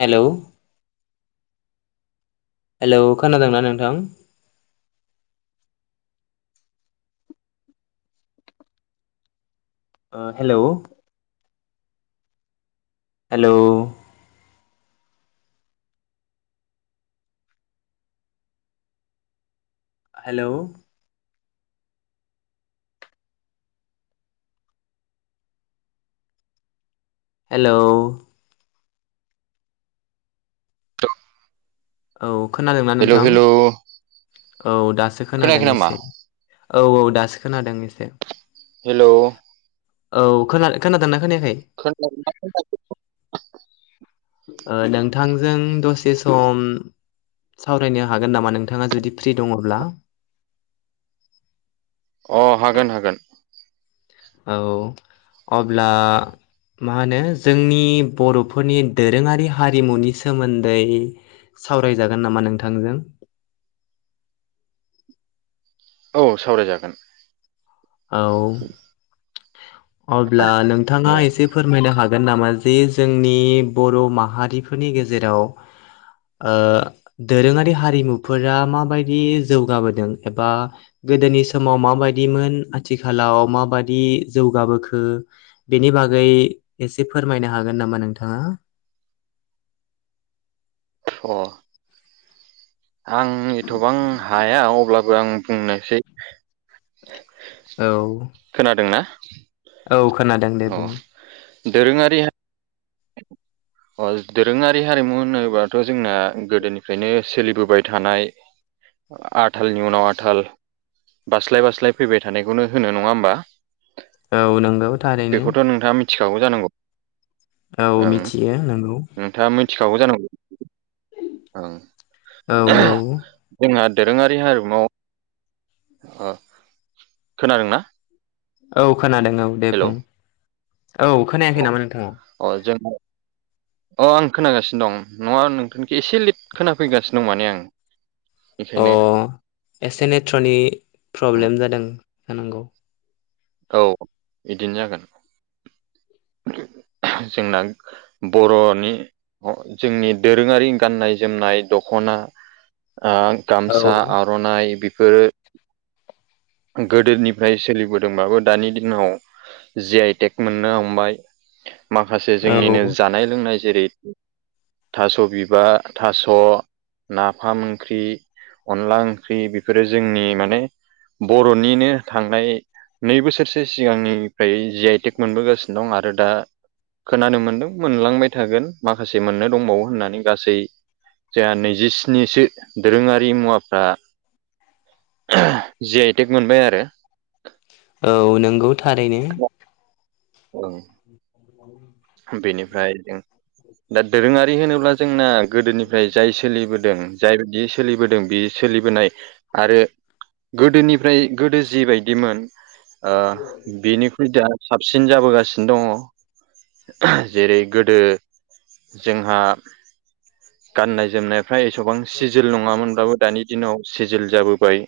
हेल' hello खोनादोंना नोंथां hello hello hello hello औ खोनादोंना हेलौ नोंथां हेलौ औ दासो खोनादों खोनायाखै नामा एसे औ औ दासो खोनादों एसे हेल' औ खोना खोनादोंना खोनायाखै? [unintelligible] नोंथांजों दसे सम सम सावरायनो हागोन नामा नोंथाङा जुदि फ्रि दङब्ला [inaudible] अ हागोन हागोन औ अब्ला मा होनो जोंनि बर'फोरनि दोरोङारि हारिमुनि सोमोन्दै सावरायजागोन नामा नोंथांजों औ सावरायजागोन औ अब्ला नोंथाङा औ एसे फोरमायनो हागोन नामा जे जोंनि बर' माहारिफोरनि गेजेराव दोरोङारि हारिमुफोरा माबायदि जौगाबोदों एबा गोदोनि समाव माबायदिमोन आथिखालाव माबायदि जौगाबोखो बेनि बागै एसे फोरमायनो हागोन नामा नोंथाङा [inaudible] अ आं एथ'बां हाया अब्लाबो आं बुंनोसै औ खोनादोंना औ खोनादों दे अ बुं दोरोङारि [inaudible] अ दोरोङारि हारिमु होनोबाथ' जोंना गोदोनिफ्रायनो सोलिबोबाय थानाय आथालनि उनाव आथाल बास्लाय बास्लाय फैबाय थानायखौनो होनो नङा होमबा औ नंगौ थारैनो बेखौथ' नोंथाङा मिथिखागौ जानांगौ औ ओं मिथियो नंगौ नोंथाङा मिथिखागौ जानांगौ ओं औ औ जोंहा दोरोङारि हारिमुआव खोनादोंना औ खोनादों औ दे हेलौ बुं औ खोनायाखै नामा नोंथाङा अ जों [inaudible] अ आं खोनागासिनो दं नङा नोंथांनिखो एसे लेट खोनाफैगासिनो दं माने आं अ बेखायनो एसे नेट्र'नि उम प्रब्लेम जादों जानांगौ औ बिदिनो जागोन जोंना बर'नि जोंनि दोरोङारि गाननाय जोमनाय दख'ना औ गामसा आर'नाइ गोदोनिफ्राय सोलिबोदों दोंबाबो दानि दिनाव जे आइ टेक मोननो हमबाय माखासे जोंनिनो औ जानाय लोंनाय जेरै थास' बिबार थास' नाफाम ओंख्रि अनला ओंख्रि बेफोरो जोंनि माने बर'निनो थांनाय नै बोसोरसो सिगांनिफ्राय जि आइ टेक मोनबोगासिनो दं आरो दा खोनानो मोनदों मोनलांबाय थागोन माखासे मोननो दंबावो होननानै गासै जोंहा नैजिस्निसो दोरोङारि मुवाफ्रा जि आइ टेग मोनबाय आरो औ नंगौ थारैनो ओं [inaudible] बेनिफ्राय जों दा दोरोङारि होनोब्ला जोंना गोदोनिफ्राय जाय सोलिबोदों जायबायदि सोलिबोदों बे सोलिबोनाय आरो गोदोनिफ्राय गोदो जिबायदिमोन ओ बेनिख्रुइ दा साबसिन जाबोगासिनो दङ जेरै गोदो जोंहा गाननाय जोमनायफ्रा एसेबां सिजल नङामोनब्लाबो दानि दिनाव सिजल जाबोबाय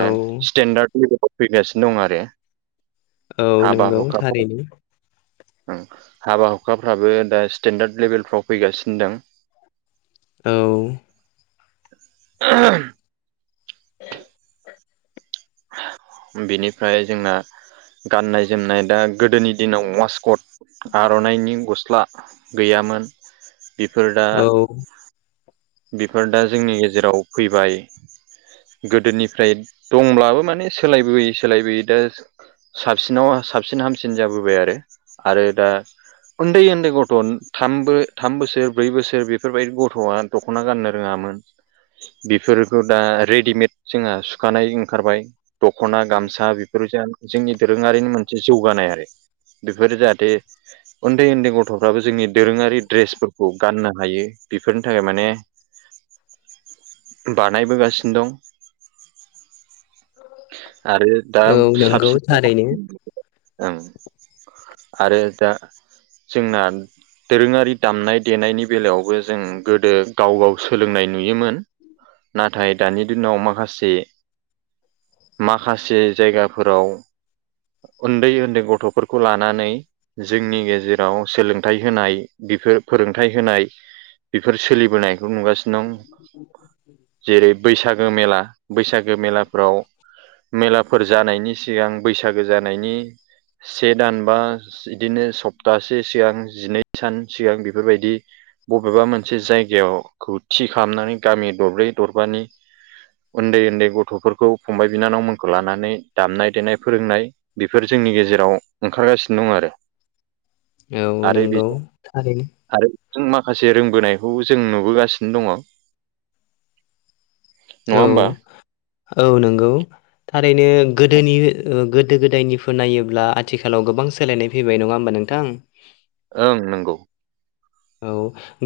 औ स्टेन्डार्ड फैगासिनो दं आरो औ हाबा नंगौ हुखाफ्राव थारैनो हाबा हुखाफ्राबो दा स्टेन्डार्ड लेभेलफ्राव फैगासिनो दं औ [unintelligible] बेनिफ्राय जोंना गाननाय जोमनाय दा गोदोनि दिनाव वासकट आरननाइनि गस्ला गैयामोन बेफोर दा औ बेफोर दा जोंनि गेजेराव फैबाय गोदोनिफ्राय दंब्लाबो माने सोलायबोयै सोलायबोयै दा साबसिनाव साबसिन हामसिन जाबोबाय आरो आरो दा उन्दै उन्दै गथ' थाम बो थाम बोसोर ब्रै बोसोर बेफोरबायदि गथ'आ दखना गाननो रोङामोन बेफोरखौ दा रेडिमेड जोंहा सुखानाय ओंखारबाय दखना गामसा बेफोर जा जोंनि दोरोङारिनि मोनसे जौगानाय आरो बेफोरो जाहाथे उन्दै उन्दै गथ'फ्राबो जोंनि दोरोङारि द्रेसफोरखौ गाननो हायो बेफोरनि थाखाय माने बानायबोगासिनो दं आरो दा औ नंगौ साबसिन थारैनो ओं आरो दा जोंना दोरोङारि दामनाय देनायनि बेलायावबो जों गोदो गाव गाव सोलोंनाय नुयोमोन नाथाय दानि दिनाव माखासे माखासे जायगाफोराव उन्दै उन्दै गथ'फोरखौ लानानै जोंनि गेजेराव सोलोंथाइ होनाय बेफोर फोरोंथाइ होनाय बेफोर सोलिबोनायखौ नुगासिनो दं जेरै बैसागो मेला बैसागो मेलाफ्राव मेलाफोर जानायनि सिगां बैसागो जानायनि से दान बा बिदिनो सप्तासे सिगां जिनै सान सिगां बेफोरबायदि बबेबा मोनसे जायगाखौ थि खालामनानै गामि दरब्रै दरबानि उन्दै उन्दै गथ'फोरखौ फंबाय बिनानावमोनखौ लानानै दामनाय देनाय फोरोंनाय बेफोर जोंनि गेजेराव ओंखारगासिनो दं औ आरो नंगौ आरो थारैनो आरो जों मा माखासे रोंबोनायखौ जों नुबोगासिनो दङ नङा औ होमबा औ नोंगौ थारैनो गोदोनि गोदो गोदायनिफ्राय नायोब्ला आथिखालाव गोबां सोलायनाय फैबाय नङा होमबा नों थां ओं नंगौ औ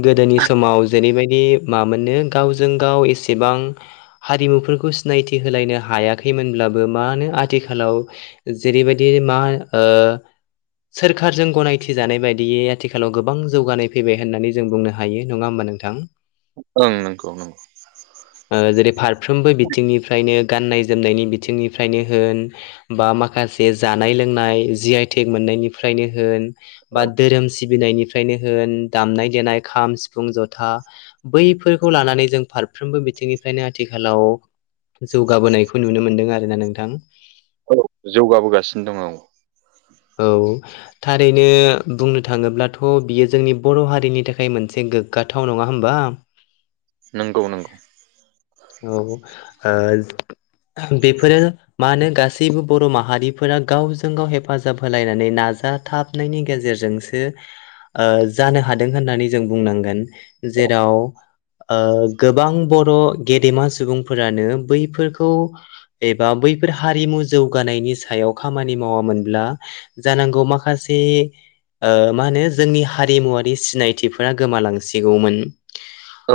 गोदोनि समाव जेरैबाय मानो गावजों गाव एसेबां हारिमुफोरखौ सिनायथि होलायनो हायाखै मोनब्लाबो मा होन आथिखालाव जेरैबायदि मा सोरखारजों गनायथि जानाय बायदियै आथिखालाव गोबां जौगानाय फैबाय होननानै जों बुंनो हायो नङा होमबा नोंथां ओं नंगौ नंगौ बिथिंनिफ्राय नो जनायनि बिथिंनिनो होन बा माखासे ज फोरोंनाय जि आइटेक मोननायनिफ्रायनो होनबा धोरोम सिबिनायनिफ्रायनो होन दामनाय देनाय खाम सिफुं जथा बैफोरखौ लानानै जों फारफ्रोमबो बिथिंनिफ्रायनो आथिखाल हेलौ जौगाबोनायखौ नुनो मोनदों आरोना नोंथां औ जौगाबोगासिनो दं आं औ थारैनो बुंनो थाङोब्लाथ' बियो जोंनि बर' हारिनि थाखाय मोनसे गोग्गाथाव नङा होमबा नंगौ नंगौ औ आ बेफोरो मा होन गासैबो बर' माहारिफोरा गावजों गाव हेफाजाब हेफाजाब होलायनानै नाजाथाबनायनि गेजेरजोंसो जानो हादों होननानै जों बुंनांगोन जेराव गोबां बर' गेदेमा सुबुंफोरानो बैफोरखौ एबा बैफोर हारिमु जौगानायनि सायाव खामानि मावामोनब्ला जानांगौ माखासे मा होनो जोंनि हारिमुवारि सिनायथिफोरा गोमालांसिगौमोन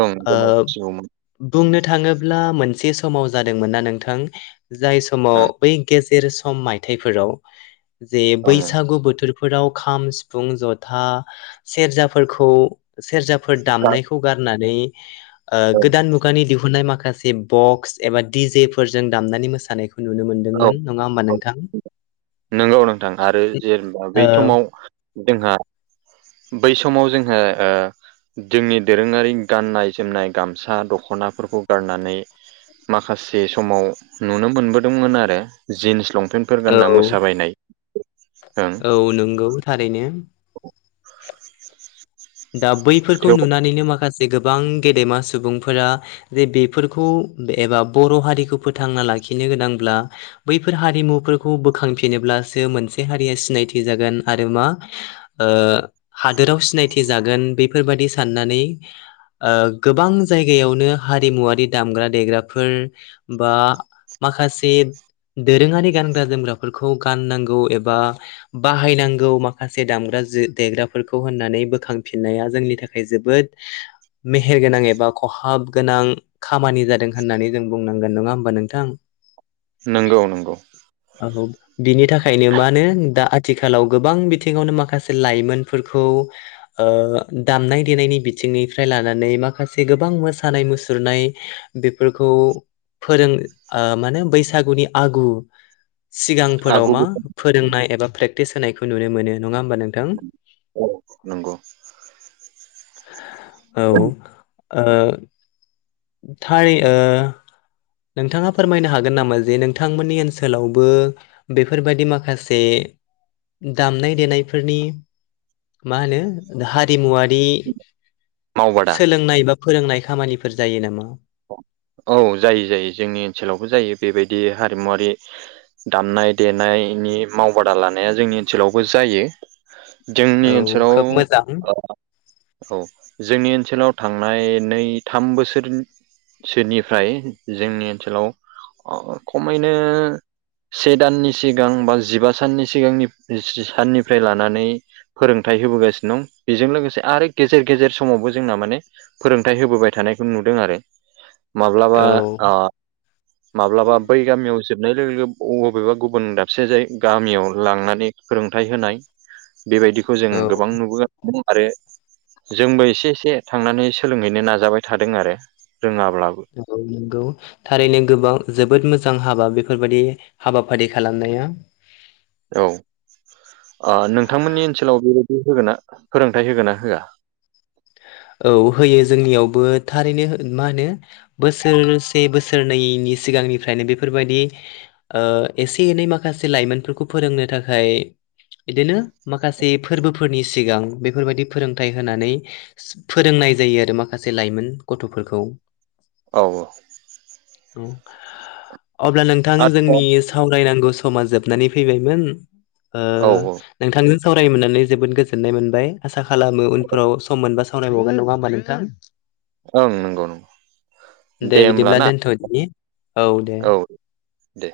ओं गोमावथिगौमोन बुंनो नो थाङोब्ला मोनसे समाव जादोंमोन ना नोंथां जाय समाव ओं बै सेर सम मायथाइफोराव जे ओं ओं बैसागु बोथोर बेफोराव खाम सिफुं जथा सेरजाफोरखौ सेरजाफोर गा- दामनायखौ गारनानै ओं, गोदान मुगानि दिहुुननाय माखासे माखासे बक्स एबा दिडि जेफोरजों दामनानै मोसानायखौ नुनो औ मोनदोंमोन नङा होमबा औ नोंथां नंगौ नोंथां आरो जेनेबा बै औ समाव जोंहा बै समाव जोहा जोंनि दोरोङारि गाननाय जोमनाय गामसा दख'नाफोरखौ गारनानै माखासे समाव नुनो मोनबोदोंमोन आरो जिन्स लंप पपन्फोर औ गानना मोसाबायनाय ओं औ नंगौ थारैनो [unintelligible] दा बैफोरखौ थेव नुनानैनो माखासे जे गोबां गेदेमा सुबुंफोरा जे बेफोरखौ एबा बर' हारिखौ फोथांना लागि लाखिनो गोनांब्ला बैफोर हारिमुफोरखौ बोखांफिनोब्लासो मोनसे हारिया सिनायथि जागोन आरो मा हादोराव सिनाय जागोन बेफोरबादि साननानै गोबां जायगायावनो हारिमुवारि दामग्रा देग्राफोर बा माखासे दोरोङारि गानग्रा जोमग्राफोरखौ गाननांगौ एबा बाहायनांगौ माखासे दामग्रा देग्राफोरखौ होननानै बोखांफिननाया जोंनि थाखाय जोबोद मेहेरगोनां एबा खहाब गोनां खामानि जादों होननानै जों बुंनांगोन नङा होमबा नोंथां [unintelligible] नंगौ नंगौ बिनि थाखायनो मा होनो दा आथिखालाव गोबां बिथिङावनो माखासे लाइमोनफोरखौ दामनाय देनायनि बिथिंनिफ्राय लानानै माखासे गोबां मोसानाय मुसुरनाय बेफोरखौ फोरों म होने बैसागुनि आगु सिगांफोराव आगु मा बैसाग फोरोंनाय एबा प्रेक्टिस होनायखौ नुनो मोनो नङा होमबा नोंथां औ नंगौ औ ओ थाय ओ नोंथाङा फोरमायनो हागोन नामा जे नोंथांमोननि ओनसोलावबो बेफोरबायदि माखासे दामनाय देनायफोरनि मा होनो हारिमुवारि मावबादा सोलोंनाय बा फोरोंनाय खामानिफोर जायो नामा औ जायो जायो जोंनि ओनसोलावबो जायो बेबायदि हारिमुवरारि दामनाय देनायनि मावबादा लानाया जोंनि ओनसोलावबो जायो जोंनि औ खोब ओनसोलाव मोजां औ जोंनि ओनसोलाव थां थांनाय नै थाम बोसोर सोनिफ्राय जोंनि ओनसोलाव खमैनो से दाननि सिगां बा जिबा साननि सिगांनि साननिफ्राय लानानै फोरोंथाइ होबोगासिनो दं बेजों लोगोसे आरो गेजेर गेजेर समावबो जोंना माने फोरोंथाइ होबोबाय थादों थानायखौ नुदों आरो माब्लाबा औ माब्लाबा बै गामियावसो लोगो लोगो बबेबा गुबुन दाबसे जाय गामियाव लांनानै फोरोंथाइ होनाय बेबायदिखौ जों औ गोबां नुबोगासिनो आरो जोंबो एसे एसे थांनानै सोलोंहैनो नाजाबाय थादों आरो रोङाब्लाबो औ नंगौ थारैनो गोबाव जोबोद मोजां हाबा बेफोर बेफोरबायदि हाबाफारि खालामनाया औ नोंथांमोननि ओनसोलाव बेबायदि होगोन ना फोरोंथाइ होगोन ना होआ औ होयो जोंनियावबो थारैनो मा होनो बोसोरसे बोसोरनैनि सिगांनिफ्रायनो बेफोरबायदि एसे एनै माखासे लाइमोनफोरखौ फोरोंनो थाखाय बिदिनो माखासे फोरबोफोरनि सिगां बेफोरबायदि फोरोंथाइ होनानै फोरोंनाय जायो आरो माखासे लाइमोन गथ'फोरखौ औ औ अब्ला नोंथां आदसा जोंनि सावरायनांगौ समा जोबनानै फैबायमोन औ औ नोंथां सावरायनो मोननानै जोबोद गोजोननाय मोनबाय आसा खालामो उनफोराव सम मोनबा सावरायबावगोन नङा होमबा नोंथां ओं नंगौ नंगौ दे होमब्ला बिदिब्ला ना दोनथ'दिनि औ दे